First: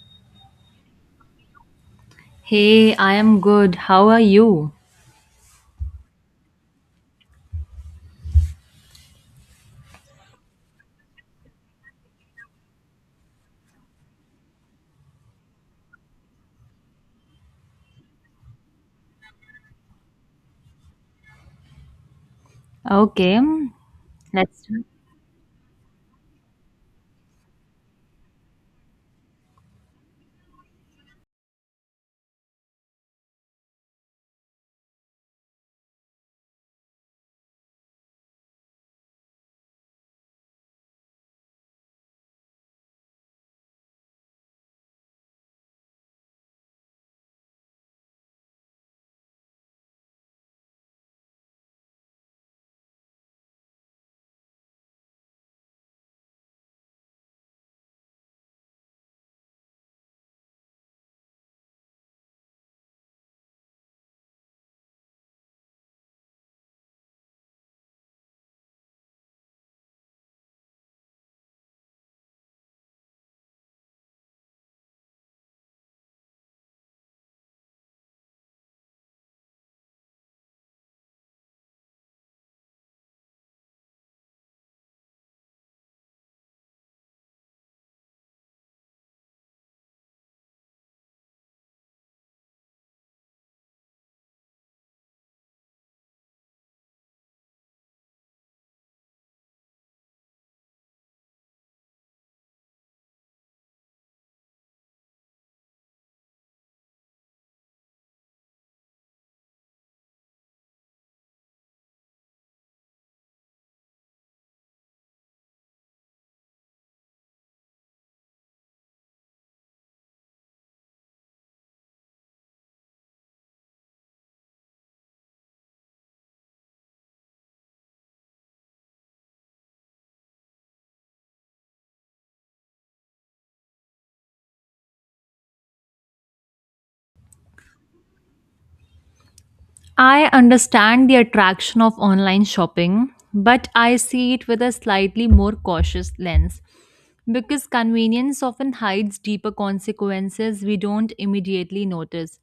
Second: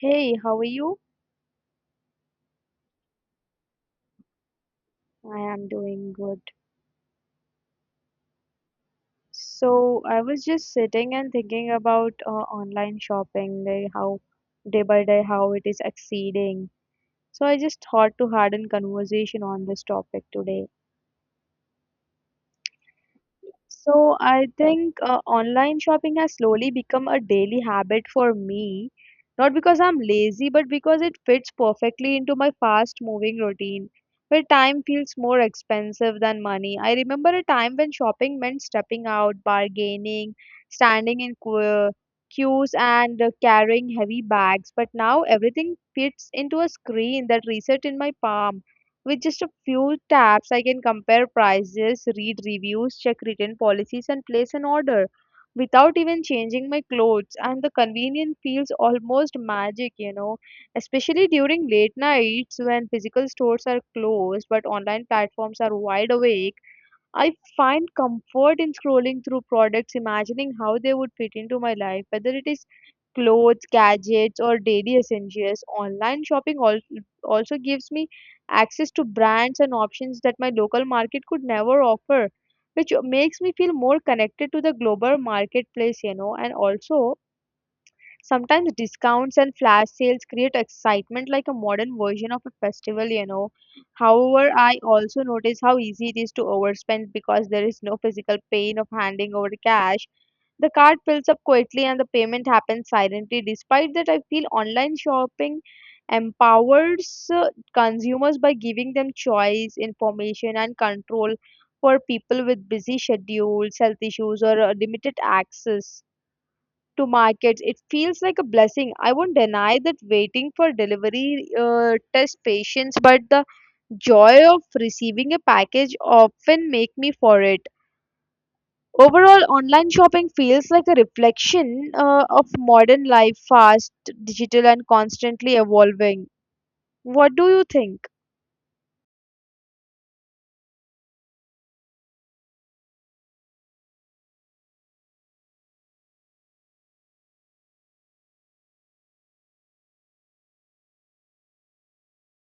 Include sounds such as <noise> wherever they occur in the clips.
Hey, how are you? Hey, I am good. How are you? I am doing good. So, I was just sitting and thinking about online shopping, like how day by day how it is exceeding. So, I just thought to had a conversation on this topic today. Okay, So I let's. think online shopping has slowly become a daily habit for me, not because I'm lazy, but because it fits perfectly into my fast moving routine, where time feels more expensive than money. I remember a time when shopping meant stepping out, bargaining, standing in queues, and carrying heavy bags, but now everything fits into a screen that reset in my palm. With just a few taps, I can compare prices, read reviews, check written policies, and place an order without even changing my clothes. And the convenience feels almost magic, especially during late nights when physical stores are closed but online platforms are wide awake. I find comfort in scrolling through products, imagining how they would fit into my life, whether it is clothes, gadgets, or daily essentials. Online shopping also gives me access to brands and options that my local market could never offer, which makes me feel more connected to the global marketplace, and also sometimes discounts and flash sales create excitement like a modern version of a festival. However, I also notice how easy it is to overspend because there is no physical pain of handing over cash. The card fills up quickly and the payment happens silently. Despite that, I feel online shopping empowers consumers by giving them choice, information, and control for people with busy schedules, health issues, or limited access to markets. It feels like a blessing. I won't deny that waiting for delivery tests patience, but the joy of receiving a package often make me for it. Overall, online shopping feels like a reflection of modern life, fast, digital, and constantly evolving. What do you think? I understand the attraction of online shopping, but I see it with a slightly more cautious lens because convenience often hides deeper consequences we don't immediately notice.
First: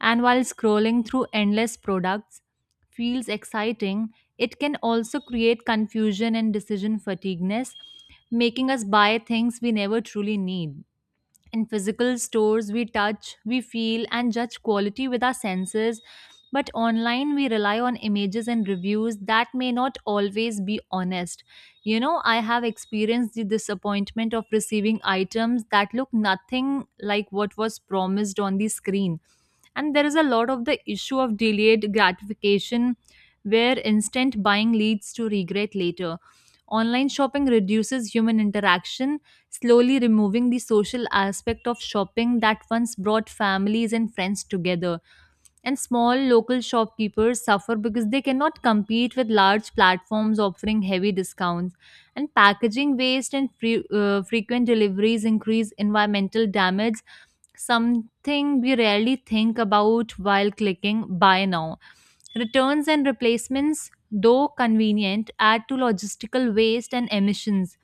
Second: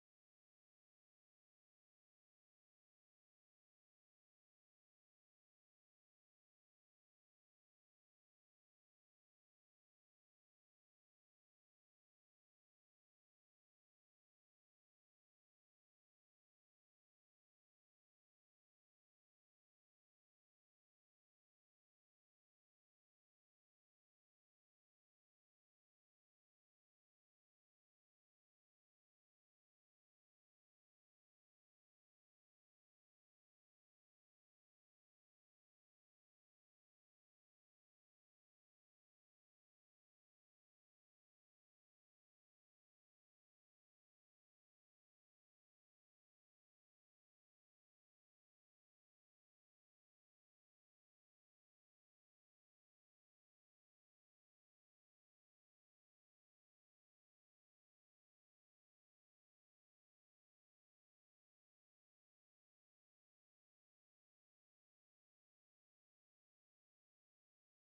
And while scrolling through endless products feels exciting, it can also create confusion and decision fatigueness, making us buy things we never truly need. In physical stores, we touch, we feel, and judge quality with our senses. But online, we rely on images and reviews that may not always be honest. You know, I have experienced the disappointment of receiving items that look nothing like what was promised on the screen. And there is a lot of the issue of delayed gratification where instant buying leads to regret later. Online shopping reduces human interaction, slowly removing the social aspect of shopping that once brought families and friends together. And small local shopkeepers suffer because they cannot compete with large platforms offering heavy discounts. And packaging waste and frequent deliveries increase environmental damage, something we rarely think about while clicking buy now. Returns and replacements, though convenient, add to logistical waste and emissions.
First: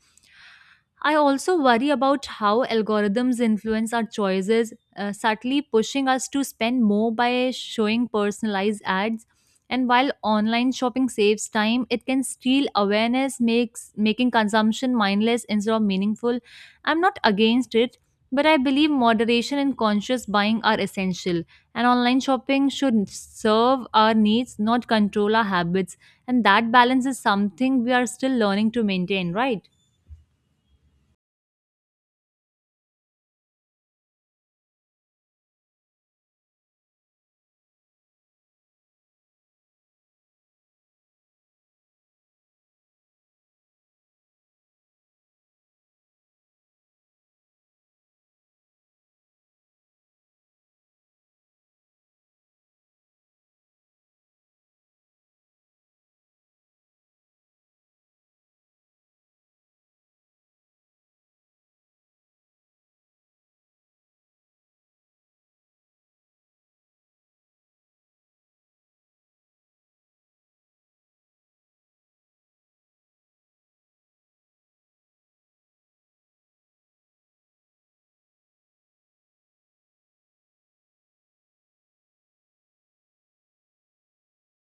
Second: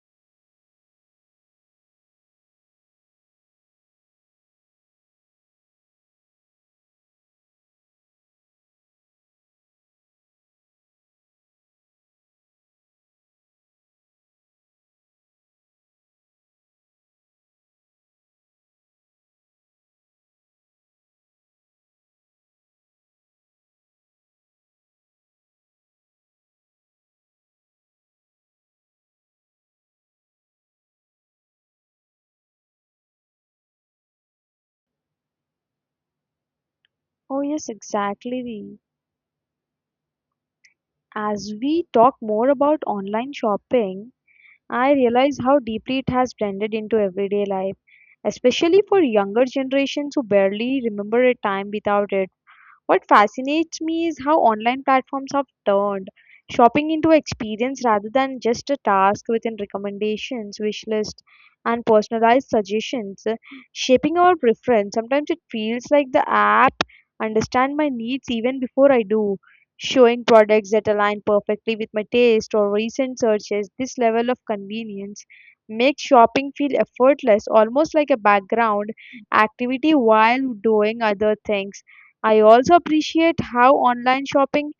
I also worry about how algorithms influence our choices, subtly pushing us to spend more by showing personalized ads. And while online shopping saves time, it can steal awareness, makes making consumption mindless instead of meaningful. I'm not against it, but I believe moderation and conscious buying are essential. And online shopping should serve our needs, not control our habits. And that balance is something we are still learning to maintain, right? Oh, yes, exactly. As we talk more about online shopping, I realize how deeply it has blended into everyday life, especially for younger generations who barely remember a time without it. What fascinates me is how online platforms have turned shopping into experience rather than just a task within recommendations, wish lists, and personalized suggestions, shaping our preference. Sometimes it feels like the app understand my needs even before I do, showing products that align perfectly with my taste or recent searches. This level of convenience makes shopping feel effortless, almost like a background activity while doing other things. I also appreciate how online shopping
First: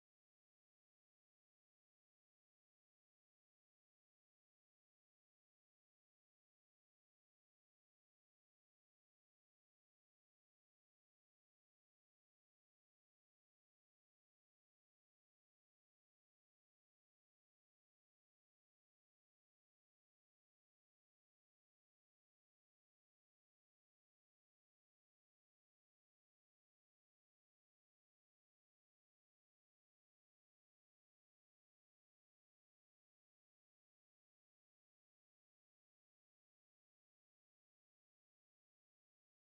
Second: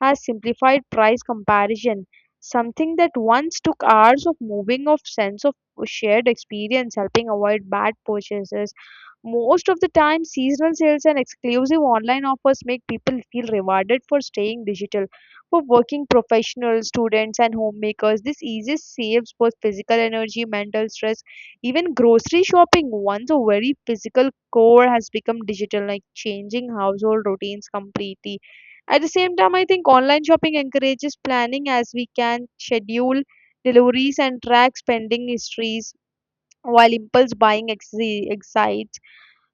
has simplified price comparison, something that once took hours of moving of sense of shared experience, helping avoid bad purchases. Most of the time, seasonal sales and exclusive online offers make people feel rewarded for staying digital. For working professionals, students, and homemakers, this easiest saves both physical energy, mental stress, even grocery shopping. Once a very physical core has become digital, like changing household routines completely. At the same time, I think online shopping encourages planning as we can schedule deliveries and track spending histories while impulse buying excites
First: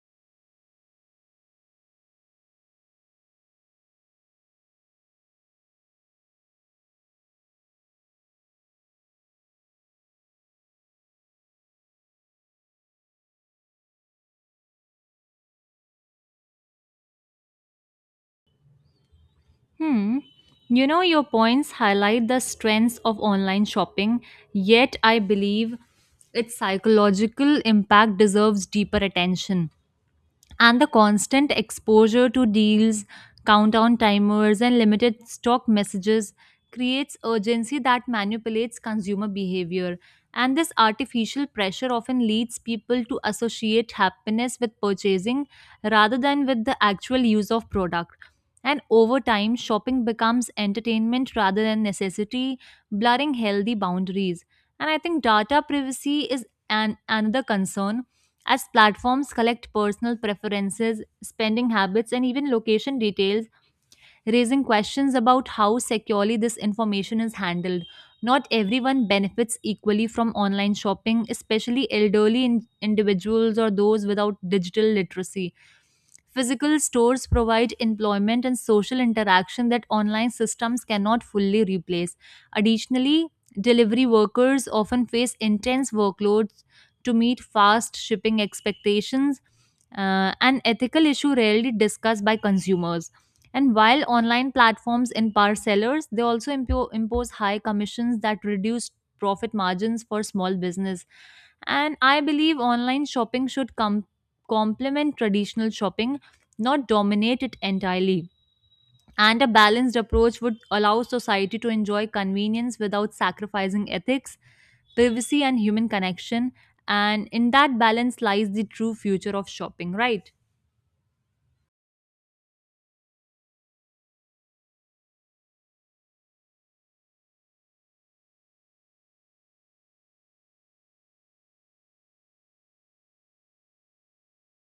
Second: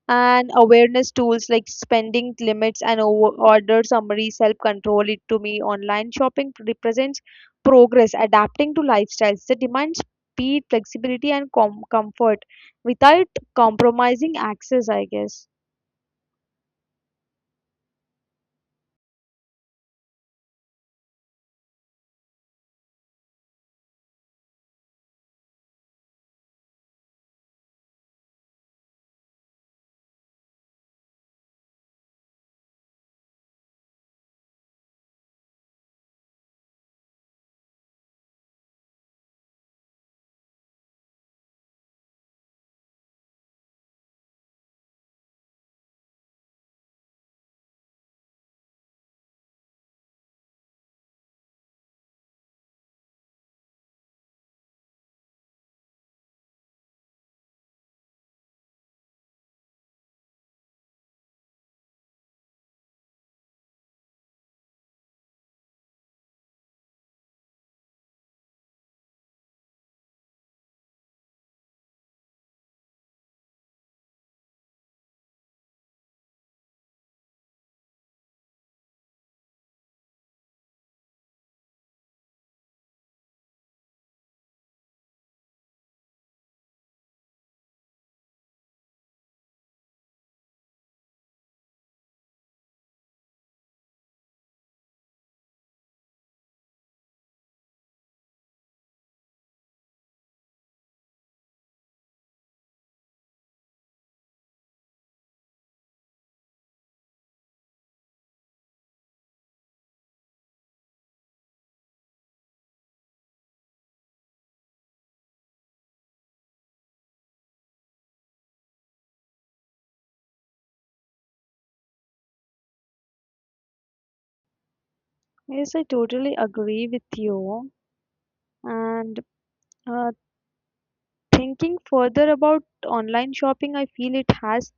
and awareness tools like spending limits and order summaries help control it to me. Online shopping represents progress, adapting to lifestyles that demand speed, flexibility, and comfort without compromising access, I guess. Hmm. You know, your points highlight the strengths of online shopping, yet, I believe its psychological impact deserves deeper attention and the constant exposure to deals, countdown timers, and limited stock messages creates urgency that manipulates consumer behavior. And this artificial pressure often leads people to associate happiness with purchasing rather than with the actual use of product. And over time, shopping becomes entertainment rather than necessity, blurring healthy boundaries. And I think data privacy is an another concern as platforms collect personal preferences, spending habits, and even location details, raising questions about how securely this information is handled. Not everyone benefits equally from online shopping, especially elderly individuals or those without digital literacy. Physical stores provide employment and social interaction that online systems cannot fully replace. Additionally, delivery workers often face intense workloads to meet fast shipping expectations, an ethical issue rarely discussed by consumers. And while online platforms empower sellers, they also impose high commissions that reduce profit margins for small business. And I believe online shopping should come complement traditional shopping, not dominate it entirely. And a balanced approach would allow society to enjoy convenience without sacrificing ethics, privacy, and human connection. And in that balance lies the true future of shopping, right? Yes, I totally agree with you. And uh, thinking further about online shopping, I feel it has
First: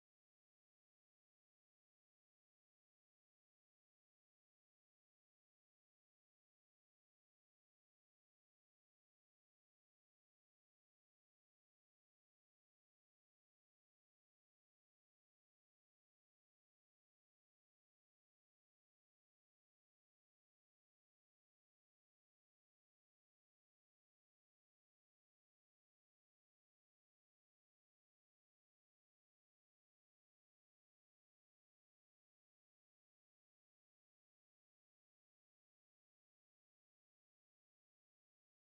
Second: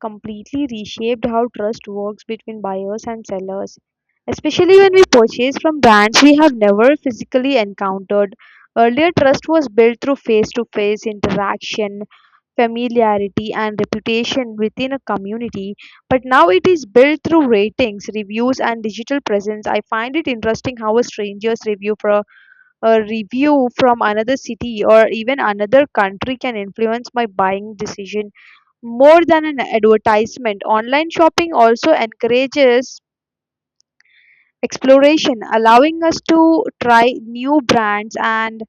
completely reshaped how trust works between buyers and sellers, especially when we purchase from brands we have never physically encountered. Earlier, trust was built through face to face interaction, familiarity, and reputation within a community. But now it is built through ratings, reviews, and digital presence. I find it interesting how a stranger's review for a review from another city or even another country can influence my buying decision more than an advertisement. Online shopping also encourages exploration, allowing us to try new brands and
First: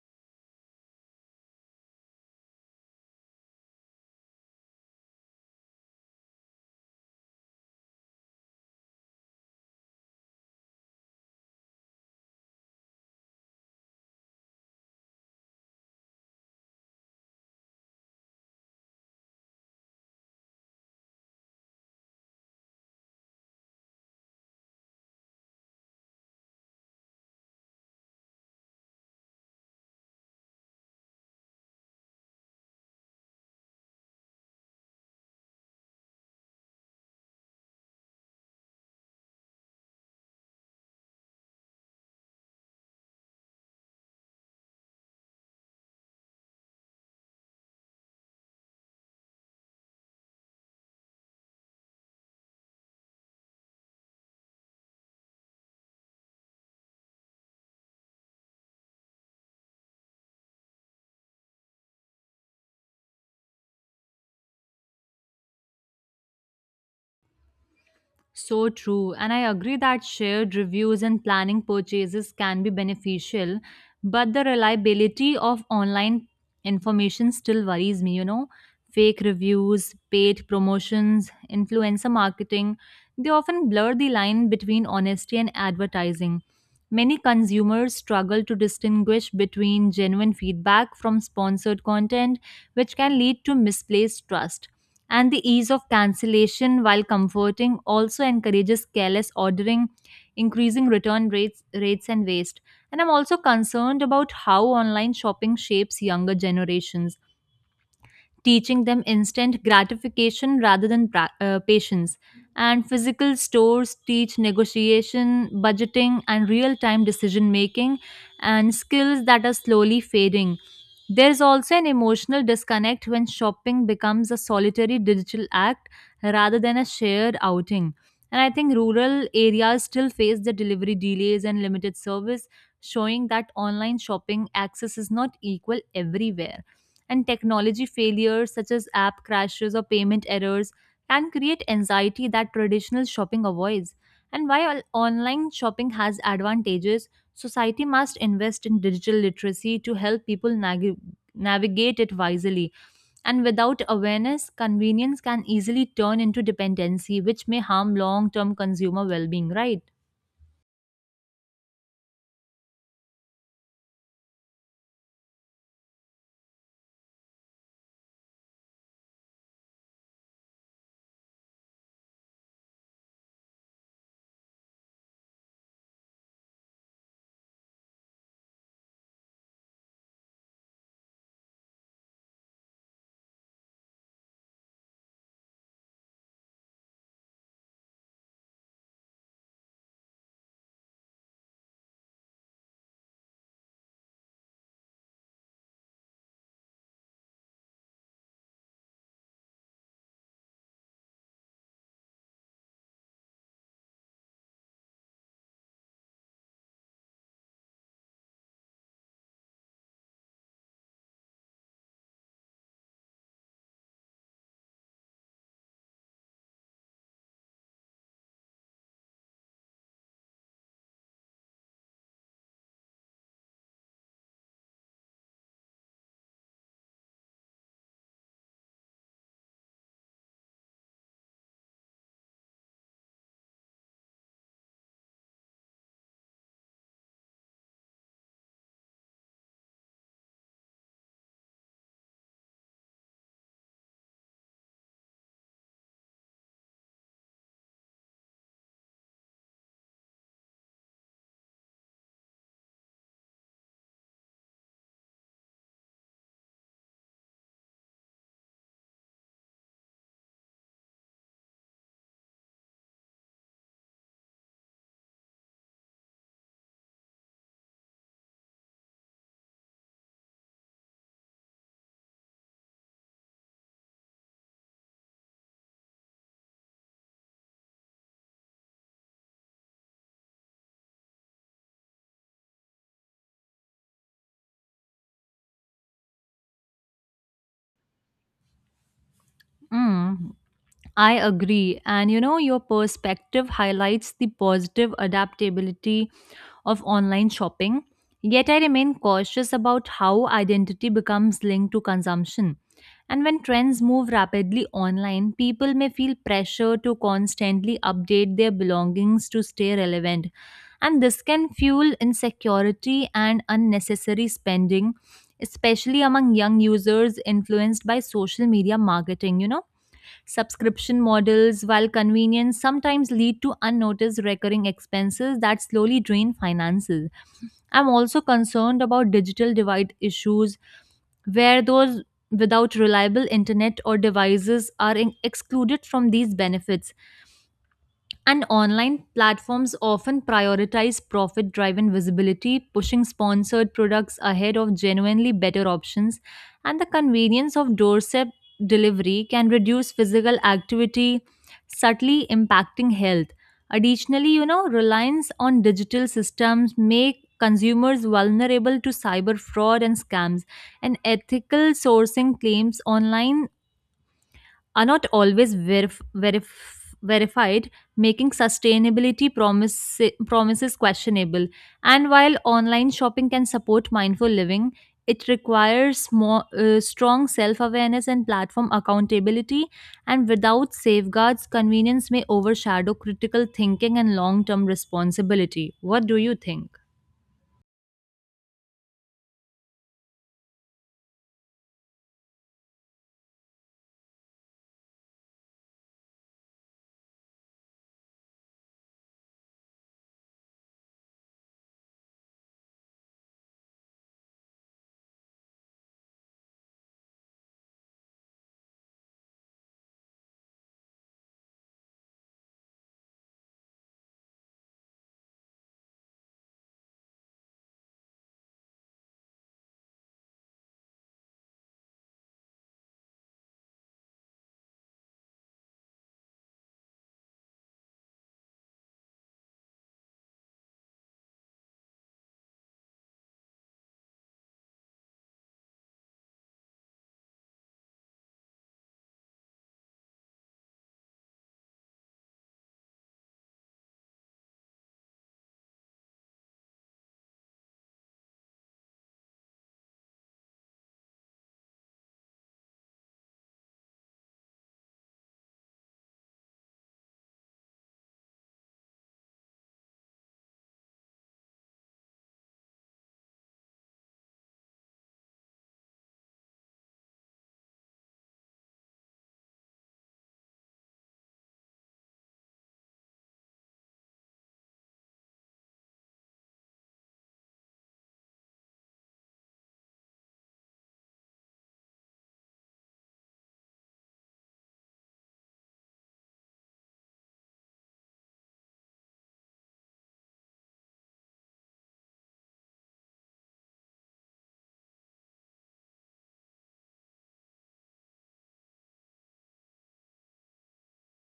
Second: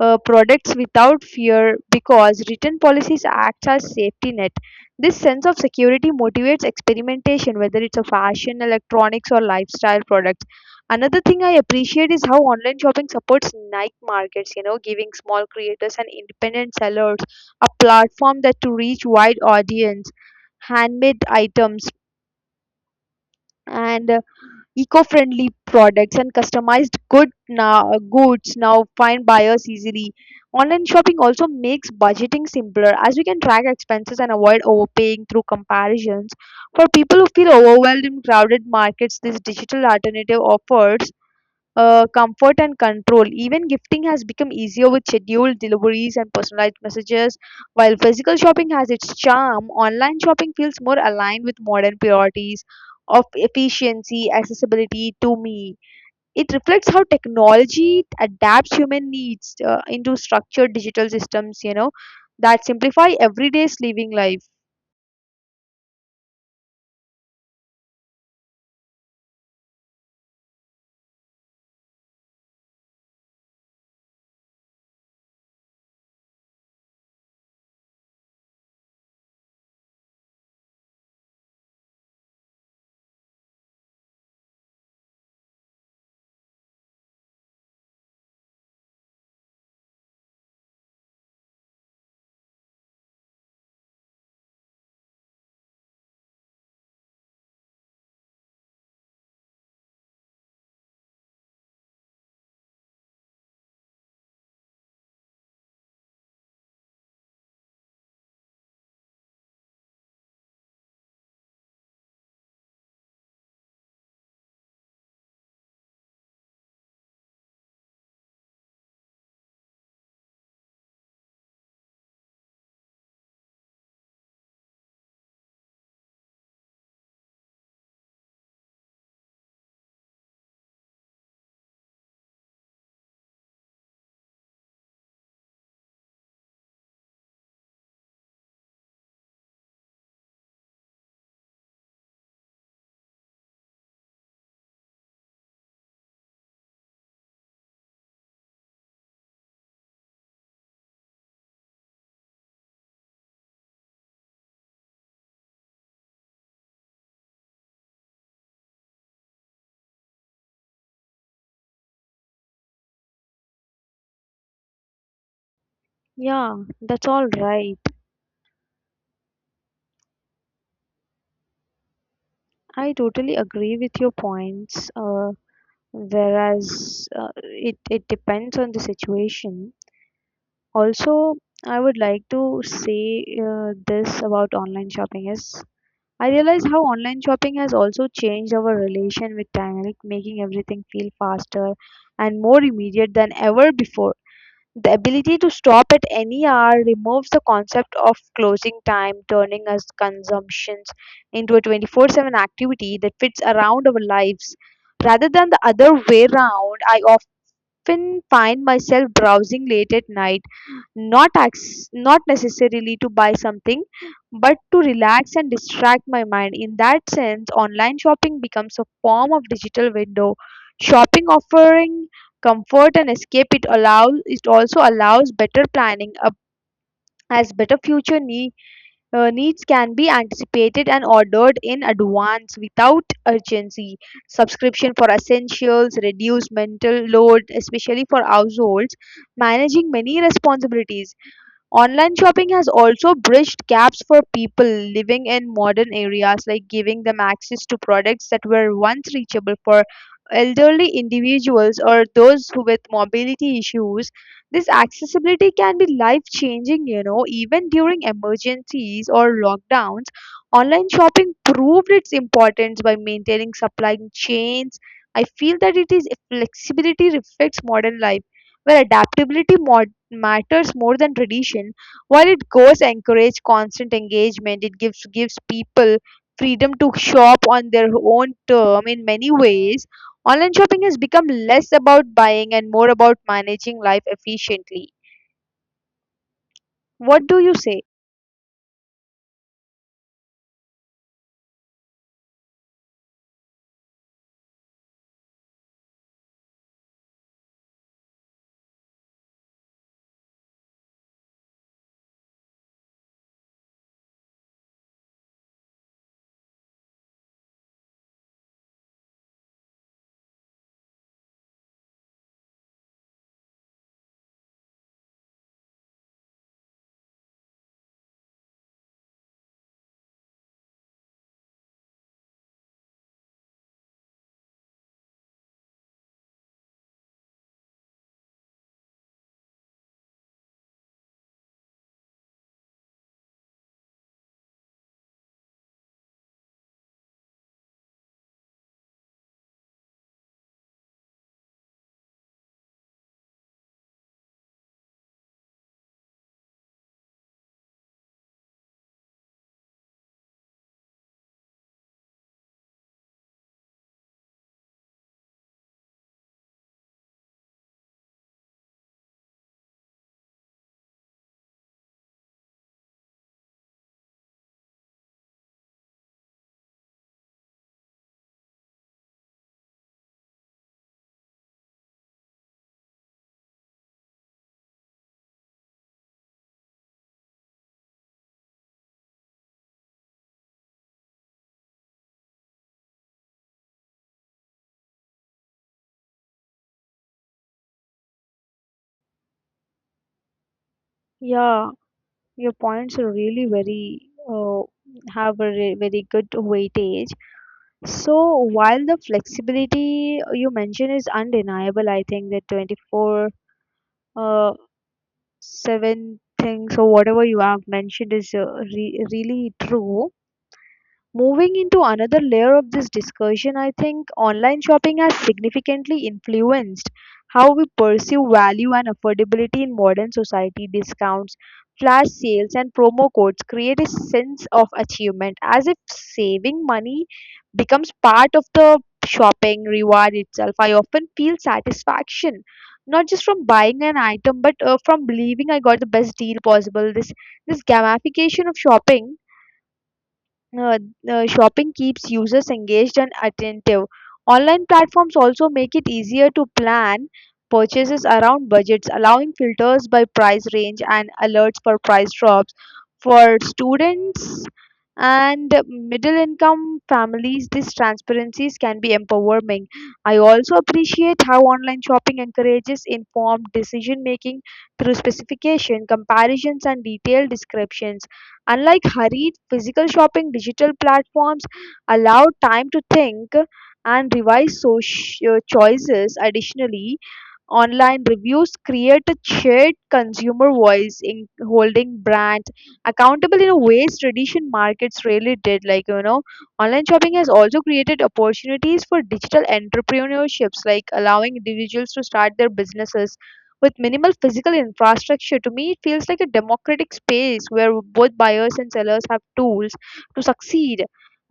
products without fear because written policies act as safety net. This sense of security motivates experimentation, whether it's a fashion, electronics, or lifestyle products. Another thing I appreciate is how online shopping supports niche markets, giving small creators and independent sellers a platform that to reach wide audience, handmade items, and eco-friendly products and customized goods now find buyers easily. Online shopping also makes budgeting simpler as we can track expenses and avoid overpaying through comparisons. For people who feel overwhelmed in crowded markets, this digital alternative offers comfort and control. Even gifting has become easier with scheduled deliveries and personalized messages. While physical shopping has its charm, online shopping feels more aligned with modern priorities of efficiency, accessibility to me. It reflects how technology adapts human needs into structured digital systems, that simplify everyday's living life. So true. And I agree that shared reviews and planning purchases can be beneficial, but the reliability of online information still worries me, you know. Fake reviews, paid promotions, influencer marketing, they often blur the line between honesty and advertising. Many consumers struggle to distinguish between genuine feedback from sponsored content, which can lead to misplaced trust, and the ease of cancellation while comforting also encourages careless ordering, increasing return rates and waste. And I'm also concerned about how online shopping shapes younger generations, teaching them instant gratification rather than patience. And physical stores teach negotiation, budgeting, and real time decision making, and skills that are slowly fading. There's also an emotional disconnect when shopping becomes a solitary digital act rather than a shared outing. And I think rural areas still face the delivery delays and limited service, showing that online shopping access is not equal everywhere. And technology failures such as app crashes or payment errors can create anxiety that traditional shopping avoids. And while online shopping has advantages, society must invest in digital literacy to help people navigate it wisely. And without awareness, convenience can easily turn into dependency, which may harm long term consumer well being, right? Yeah, that's all right. I totally agree with your points. Whereas it depends on the situation. Also, I would like to say this about online shopping is, I realize how online shopping has also changed our relation with time, like making everything feel faster and more immediate than ever before. The ability to stop at any hour removes the concept of closing time, turning us consumptions into a 24/7 activity that fits around our lives rather than the other way round. I often find myself browsing late at night, not necessarily to buy something, but to relax and distract my mind. In that sense, online shopping becomes a form of digital window. Shopping offering comfort and escape it also allows better planning up as better future needs can be anticipated and ordered in advance without urgency. Subscription for essentials, reduce mental load, especially for households managing many responsibilities. Online shopping has also bridged gaps for people living in modern areas, like giving them access to products that were once reachable for elderly individuals or those who with mobility issues. This accessibility can be life changing, even during emergencies or lockdowns. Online shopping proved its importance by maintaining supply chains. I feel that it is flexibility reflects modern life where adaptability matters more than tradition. While it goes encourage constant engagement, it gives people freedom to shop on their own term in many ways. Online shopping has become less about buying and more about managing life efficiently. What do you say? Mm, I agree. And you know, your perspective highlights the positive adaptability of online shopping, yet I remain cautious about how identity becomes linked to consumption. And when trends move rapidly online, people may feel pressure to constantly update their belongings to stay relevant. And this can fuel insecurity and unnecessary spending, especially among young users influenced by social media marketing, you know. Subscription models, while convenient, sometimes lead to unnoticed recurring expenses that slowly drain finances. I'm also concerned about digital divide issues where those without reliable internet or devices are excluded from these benefits. And online platforms often prioritize profit driven visibility, pushing sponsored products ahead of genuinely better options. And the convenience of doorstep delivery can reduce physical activity, subtly impacting health. Additionally, you know, reliance on digital systems make consumers vulnerable to cyber fraud and scams, and ethical sourcing claims online are not always verified, making sustainability promises questionable. And while online shopping can support mindful living, it requires more strong self-awareness and platform accountability, and without safeguards convenience may overshadow critical thinking and long-term responsibility. What do you think? Yeah, your points are really very have a very good weightage. So while the flexibility you mentioned is undeniable, I think that 24 uh, seven things or whatever you have mentioned is really true. Moving into another layer of this discussion, I think online shopping has significantly influenced how we perceive value and affordability in modern society. Discounts, flash sales, and promo codes create a sense of achievement as if saving money becomes part of the shopping reward itself. I often feel satisfaction not just from buying an item but from believing I got the best deal possible. This gamification of uh, shopping keeps users engaged and attentive. Online platforms also make it easier to plan purchases around budgets, allowing filters by price range and alerts for price drops. For students and middle income families, these transparencies can be empowering. I also appreciate how online shopping encourages informed decision making through specification, comparisons, and detailed descriptions. Unlike hurried physical shopping, digital platforms allow time to think and revise choices. Additionally, online reviews create a shared consumer voice in holding brand accountable in a ways tradition markets really did. Like, online shopping has also created opportunities for digital entrepreneurships, like allowing individuals to start their businesses with minimal physical infrastructure. To me, it feels like a democratic space where both buyers and sellers have tools to succeed.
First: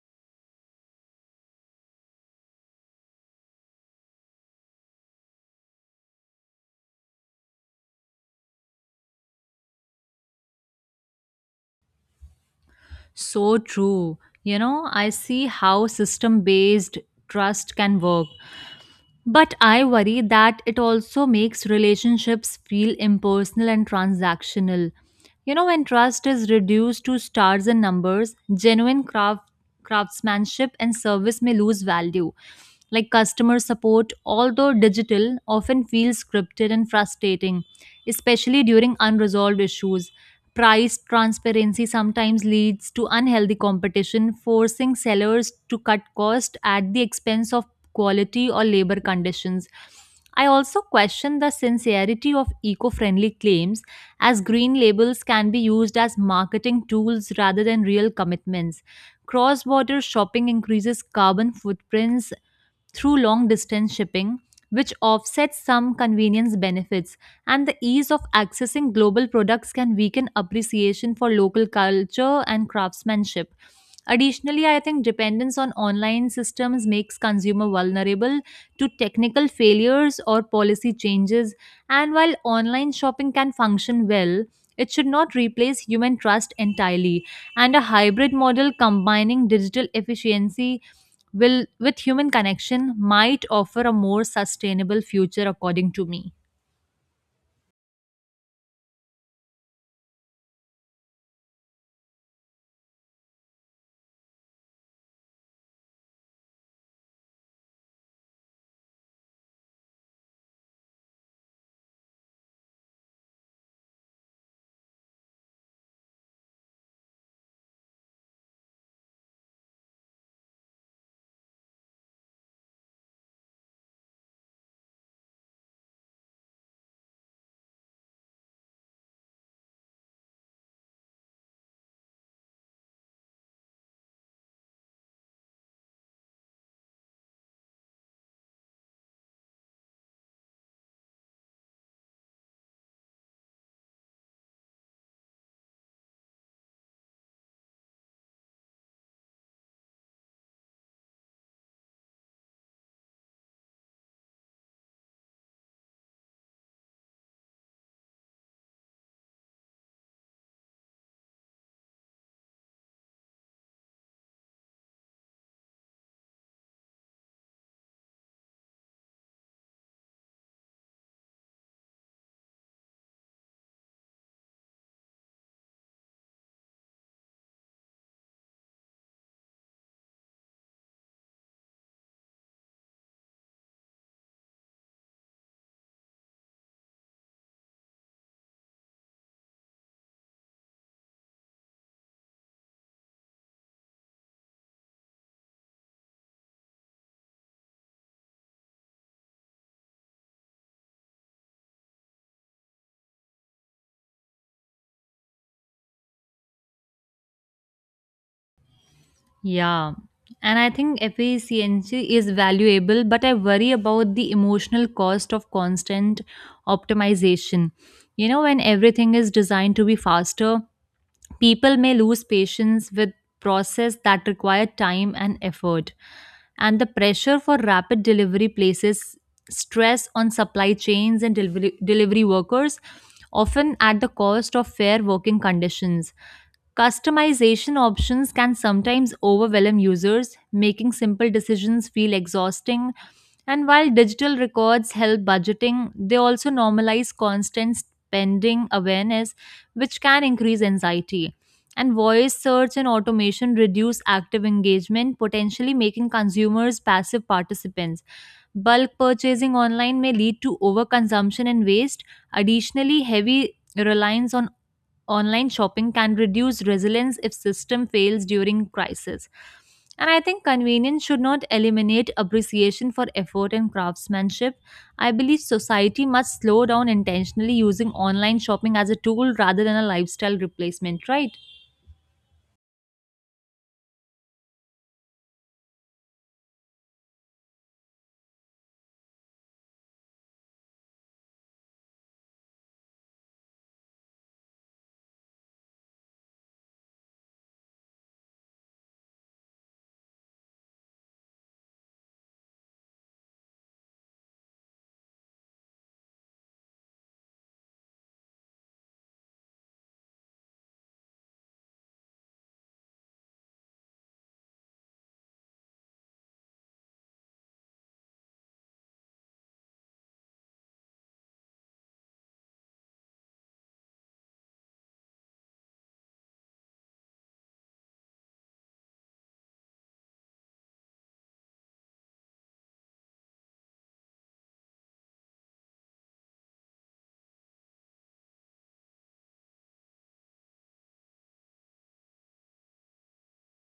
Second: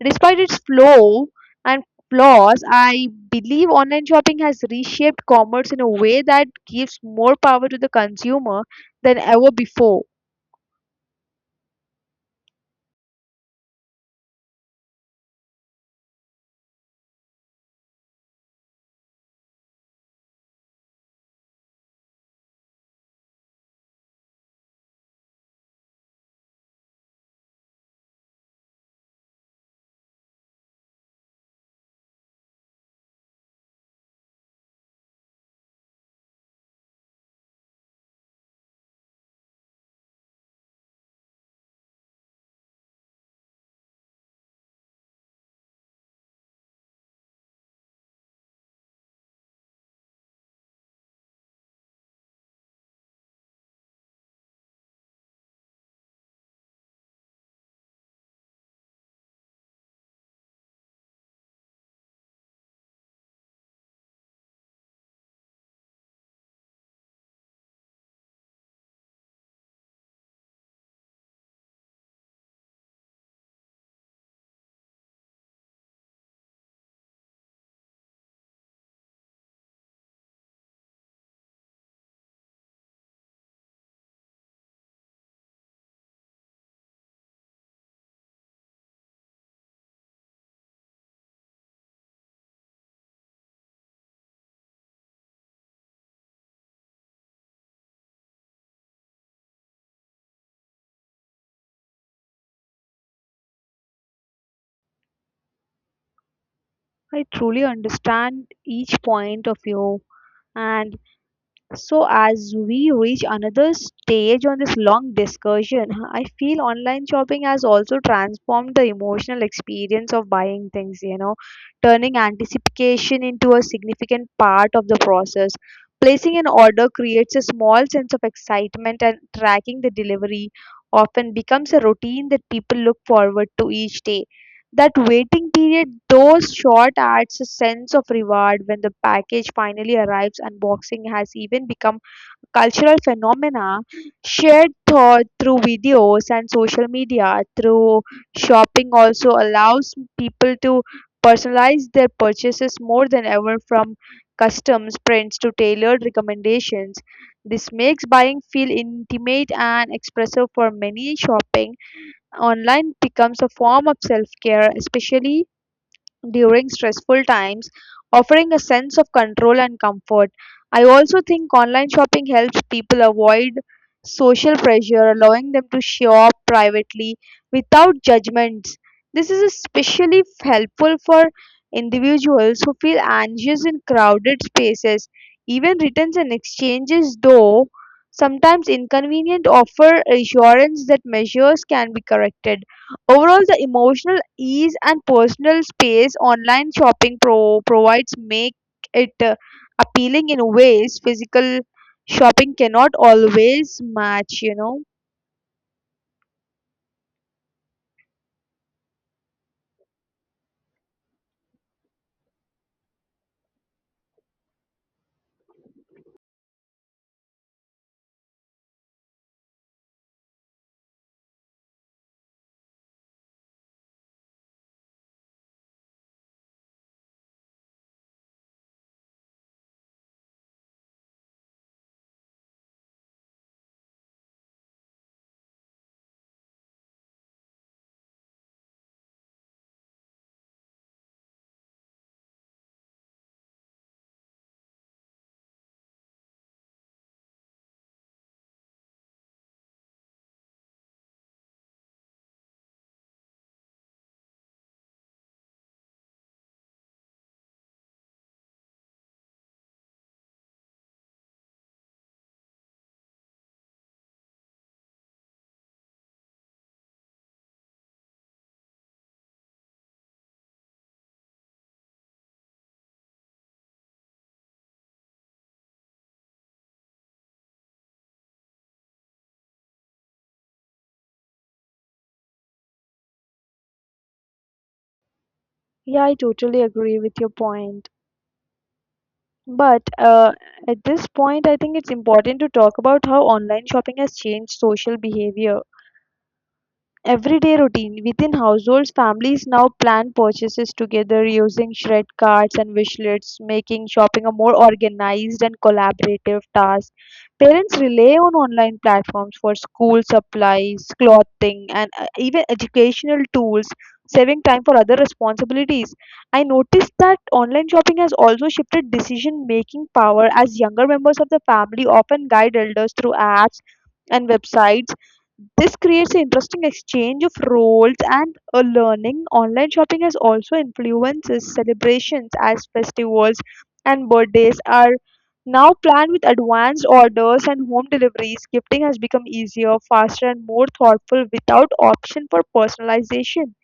Despite its flow, and flaws, I believe online shopping has reshaped commerce in a way that gives more power to the consumer than ever before. So true. You know, I see how system based trust can work. But I worry that it also makes relationships feel impersonal and transactional. You know, when trust is reduced to stars and numbers, craftsmanship and service may lose value. Like customer support, although digital, often feels scripted and frustrating, especially during unresolved issues. Price transparency sometimes leads to unhealthy competition, forcing sellers to cut cost at the expense of quality or labor conditions. I also question the sincerity of eco friendly claims, as green labels can be used as marketing tools rather than real commitments. Cross border shopping increases carbon footprints through long distance shipping, which offsets some convenience benefits, and the ease of accessing global products can weaken appreciation for local culture and craftsmanship. Additionally, I think dependence on online systems makes consumer vulnerable to technical failures or policy changes. And while online shopping can function well, it should not replace human trust entirely. And a hybrid model combining digital efficiency will with human connection might offer a more sustainable future according to me. I truly understand each point of view, and so, as we reach another stage on this long discussion, <laughs> I feel online shopping has also transformed the emotional experience of buying things, turning anticipation into a significant part of the process. Placing an order creates a small sense of excitement, and tracking the delivery often becomes a routine that people look forward to each day. That waiting period those short adds a sense of reward when the package finally arrives. Unboxing has even become a cultural phenomena shared thought through videos and social media. Through shopping also allows people to personalize their purchases more than ever from customs prints to tailored recommendations. This makes buying feel intimate and expressive for many. Shopping online becomes a form of self care, especially during stressful times, offering a sense of control and comfort. I also think online shopping helps people avoid social pressure, allowing them to shop privately without judgments. This is especially helpful for individuals who feel anxious in crowded spaces. Even returns and exchanges, though sometimes inconvenient, offer assurance that measures can be corrected. Overall, the emotional ease and personal space online shopping provides make it appealing in ways physical shopping cannot always match, you know. Yeah. And I think efficiency is valuable, but I worry about the emotional cost of constant optimization. You know, when everything is designed to be faster, people may lose patience with process that require time and effort. And the pressure for rapid delivery places stress on supply chains and delivery workers, often at the cost of fair working conditions. Customization options can sometimes overwhelm users, making simple decisions feel exhausting. And while digital records help budgeting, they also normalize constant spending awareness, which can increase anxiety. And voice search and automation reduce active engagement, potentially making consumers passive participants. Bulk purchasing online may lead to overconsumption and waste. Additionally, heavy reliance on online shopping can reduce resilience if system fails during crisis. And I think convenience should not eliminate appreciation for effort and craftsmanship. I believe society must slow down intentionally, using online shopping as a tool rather than a lifestyle replacement, right? Yeah, I totally agree with your point. But at this point, I think it's important to talk about how online shopping has changed social behavior. Everyday routine within households, families now plan purchases together using shred cards and wish lists, making shopping a more organized and collaborative task. Parents rely on online platforms for school supplies, clothing, and even educational tools, saving time for other responsibilities. I noticed that online shopping has also shifted decision making power as younger members of the family often guide elders through apps and websites. This creates an interesting exchange of roles and a learning. Online shopping has also influences celebrations as festivals and birthdays are now planned with advanced orders and home deliveries. Gifting has become easier, faster, and more thoughtful without option for personalization.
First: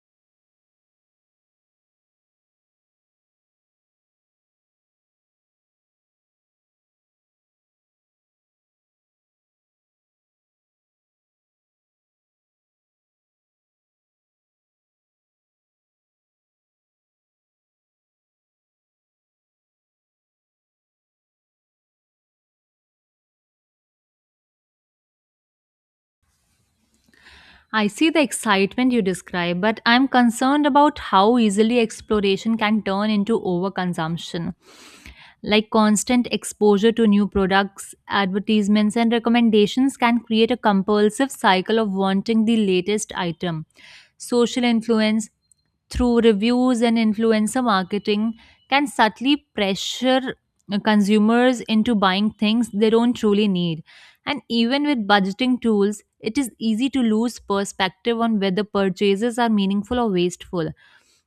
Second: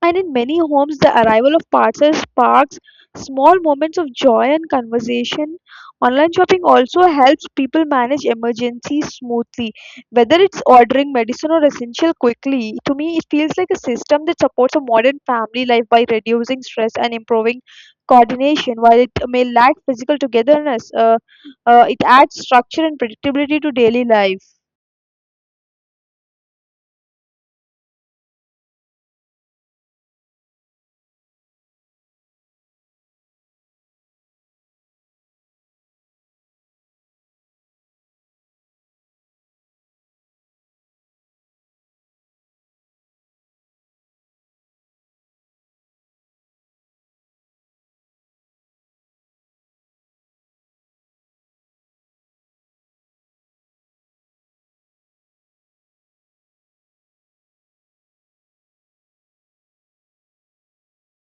And in many homes, the arrival of parcels sparks small moments of joy and conversation. Online shopping also helps people manage emergencies smoothly, whether it's ordering medicine or essential quickly. To me, it feels like a system that supports a modern family life by reducing stress and improving coordination. While it may lack physical togetherness, it adds structure and predictability to daily life. I see the excitement you describe, but I'm concerned about how easily exploration can turn into overconsumption. Like constant exposure to new products, advertisements, and recommendations can create a compulsive cycle of wanting the latest item. Social influence through reviews and influencer marketing can subtly pressure consumers into buying things they don't truly need. And even with budgeting tools, it is easy to lose perspective on whether purchases are meaningful or wasteful.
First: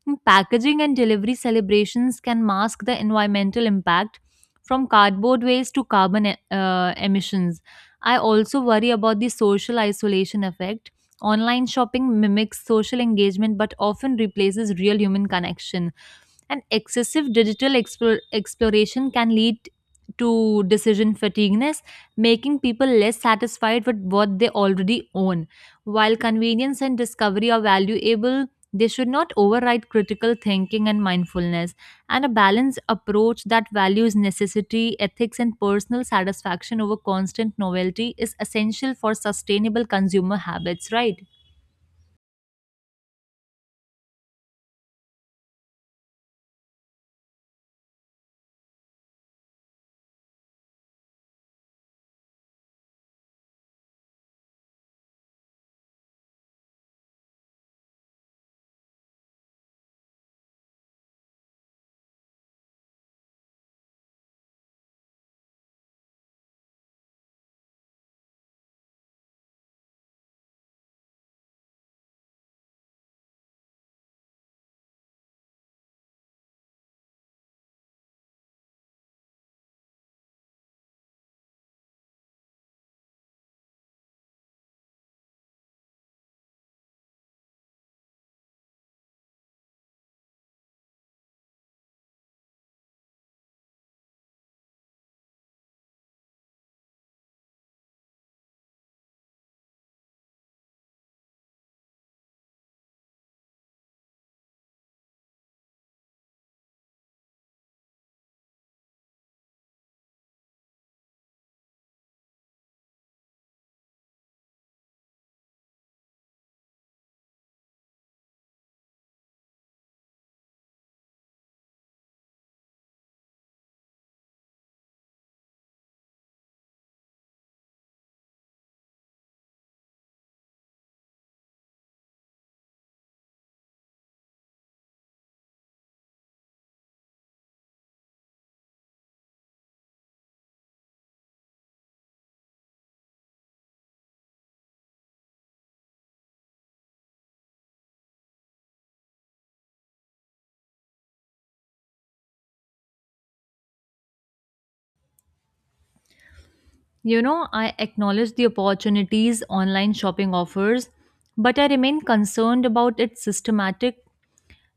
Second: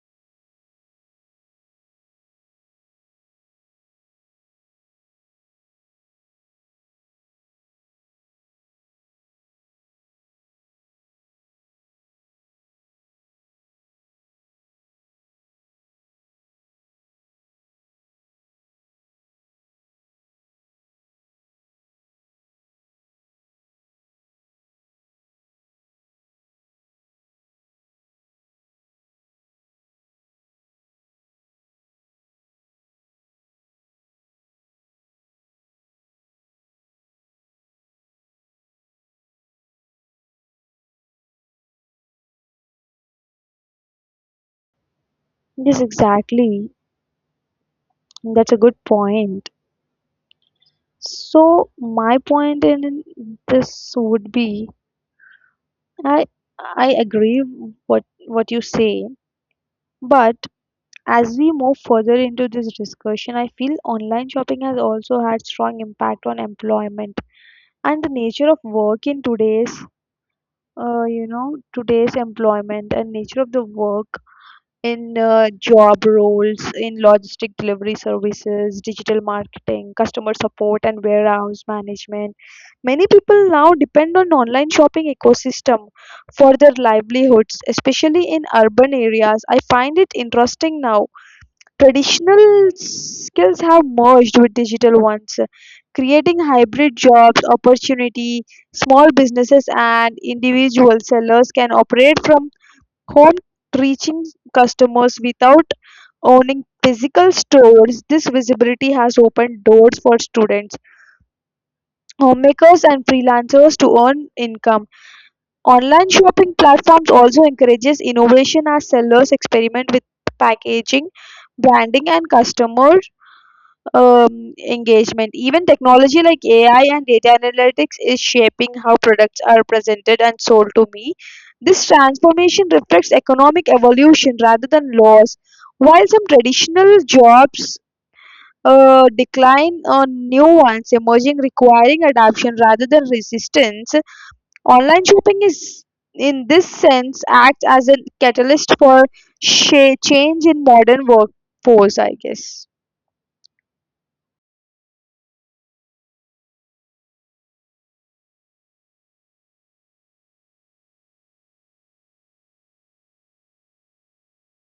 And packaging and delivery celebrations can mask the environmental impact from cardboard waste to carbon emissions. I also worry about the social isolation effect. Online shopping mimics social engagement but often replaces real human connection, and excessive digital exploration can lead to decision fatigueness, making people less satisfied with what they already own. While convenience and discovery are valuable, they should not override critical thinking and mindfulness, and a balanced approach that values necessity, ethics, and personal satisfaction over constant novelty is essential for sustainable consumer habits, right? Yes, exactly. That's a good point. So my point in this would be, I I agree what you say, but as we move further into this discussion, I feel online shopping has also had strong impact on employment and the nature of work in today's today's employment and nature of the work in job roles in logistic delivery services, digital marketing, customer support, and warehouse management. Many people now depend on online shopping ecosystem for their livelihoods, especially in urban areas. I find it interesting now. Traditional skills have merged with digital ones, creating hybrid jobs opportunity. Small businesses and individual sellers can operate from home, reaching customers without owning physical stores. This visibility has opened doors for students, homemakers and freelancers to earn income. Online shopping platforms also encourages innovation as sellers experiment with packaging, branding and customer engagement. Even technology like AI and data analytics is shaping how products are presented and sold to me. This transformation reflects economic evolution rather than laws. While some traditional jobs decline on new ones emerging requiring adaptation rather than resistance, online shopping is in this sense acts as a catalyst for change in modern workforce, I guess. You know, I acknowledge the opportunities online shopping offers, but I remain concerned about its systematic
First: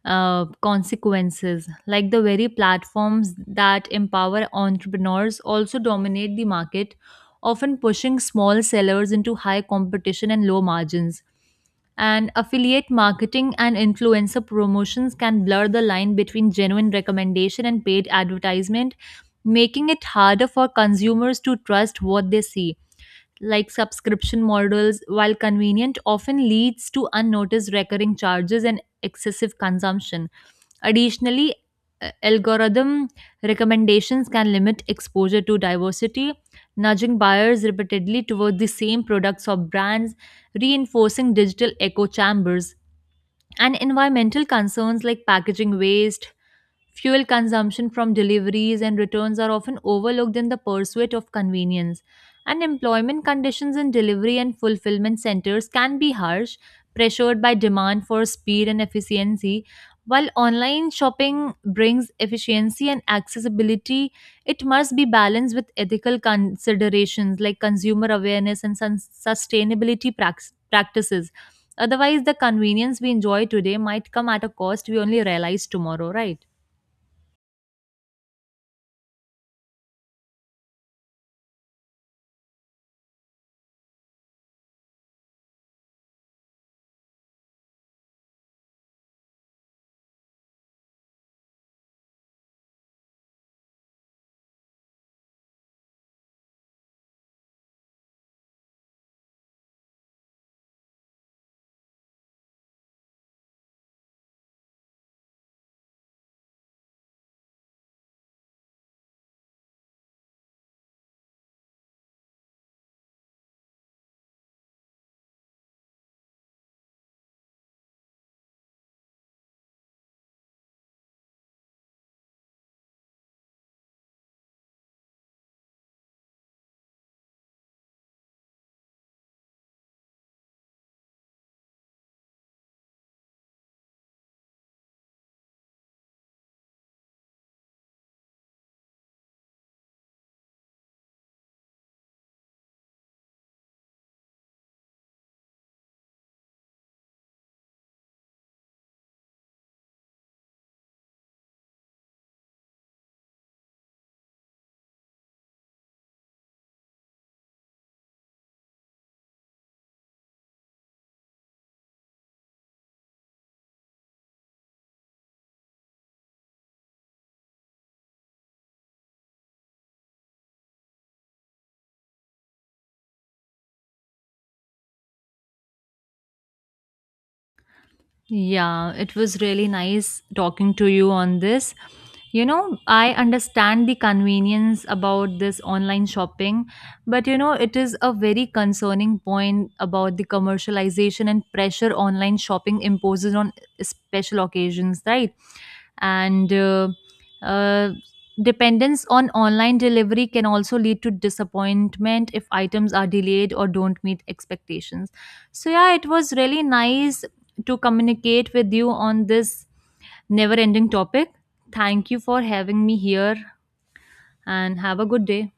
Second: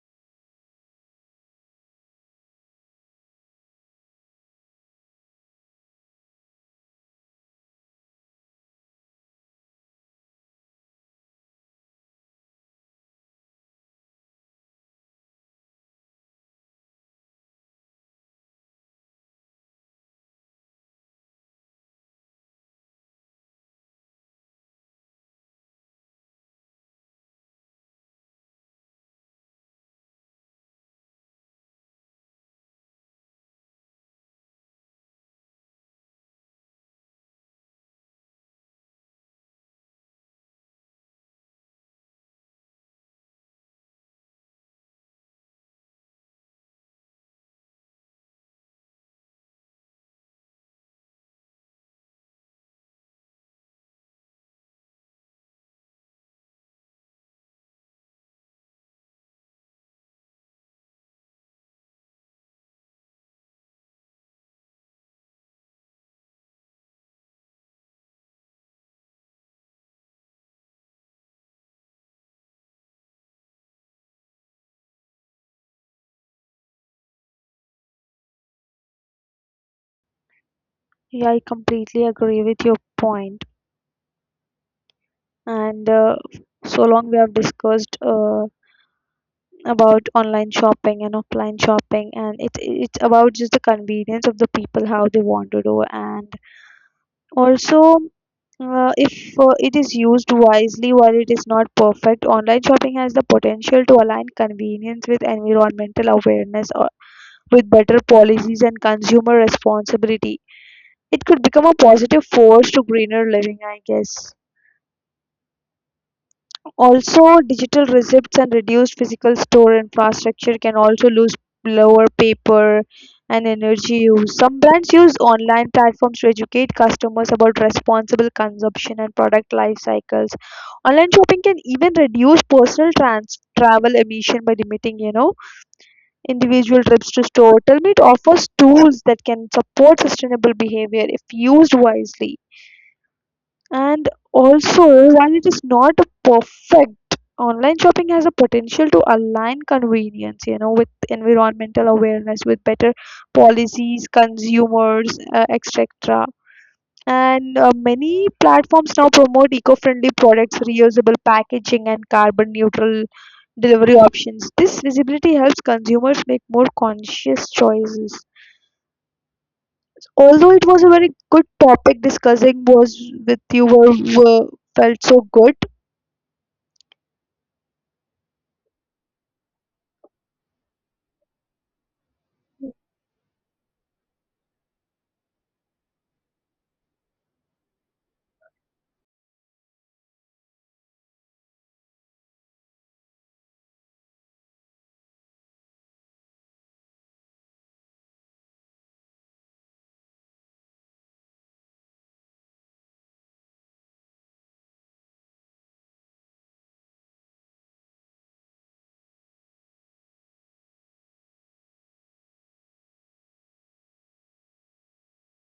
consequences. Like the very platforms that empower entrepreneurs also dominate the market, often pushing small sellers into high competition and low margins. And affiliate marketing and influencer promotions can blur the line between genuine recommendation and paid advertisement, making it harder for consumers to trust what they see, like subscription models, while convenient, often leads to unnoticed recurring charges and excessive consumption. Additionally, algorithm recommendations can limit exposure to diversity, nudging buyers repeatedly toward the same products or brands, reinforcing digital echo chambers. And environmental concerns like packaging waste, fuel consumption from deliveries and returns are often overlooked in the pursuit of convenience, and employment conditions in delivery and fulfillment centers can be harsh, pressured by demand for speed and efficiency. While online shopping brings efficiency and accessibility, it must be balanced with ethical considerations like consumer awareness and sustainability practices. Otherwise, the convenience we enjoy today might come at a cost we only realize tomorrow, right? Yeah, I completely agree with your point. And so long we have discussed about online shopping and offline shopping, and it's about just the convenience of the people how they want to do, and also, if it is used wisely while it is not perfect, online shopping has the potential to align convenience with environmental awareness or with better policies and consumer responsibility. It could become a positive force to greener living, I guess. Also, digital receipts and reduced physical store infrastructure can also lose lower paper and energy use. Some brands use online platforms to educate customers about responsible consumption and product life cycles. Online shopping can even reduce personal travel emission by limiting, you know, individual trips to store. Tell me it offers tools that can support sustainable behavior if used wisely. And also, while it is not a perfect, online shopping has a potential to align convenience, you know, with environmental awareness, with better policies, consumers, etc. And many platforms now promote eco-friendly products, reusable packaging, and carbon neutral delivery options. This visibility helps consumers make more conscious choices. Although it was a very good topic discussing was with you, were felt so good. Yeah, it was really nice talking to you on this. You know, I understand the convenience about this online shopping, but you know, it is a very concerning point about the commercialization and pressure online shopping imposes on special occasions, right? And uh, dependence on online delivery can also lead to disappointment if items are delayed or don't meet expectations. So yeah, it was really nice to communicate with you on this never ending topic. Thank you for having me here, and have a good day.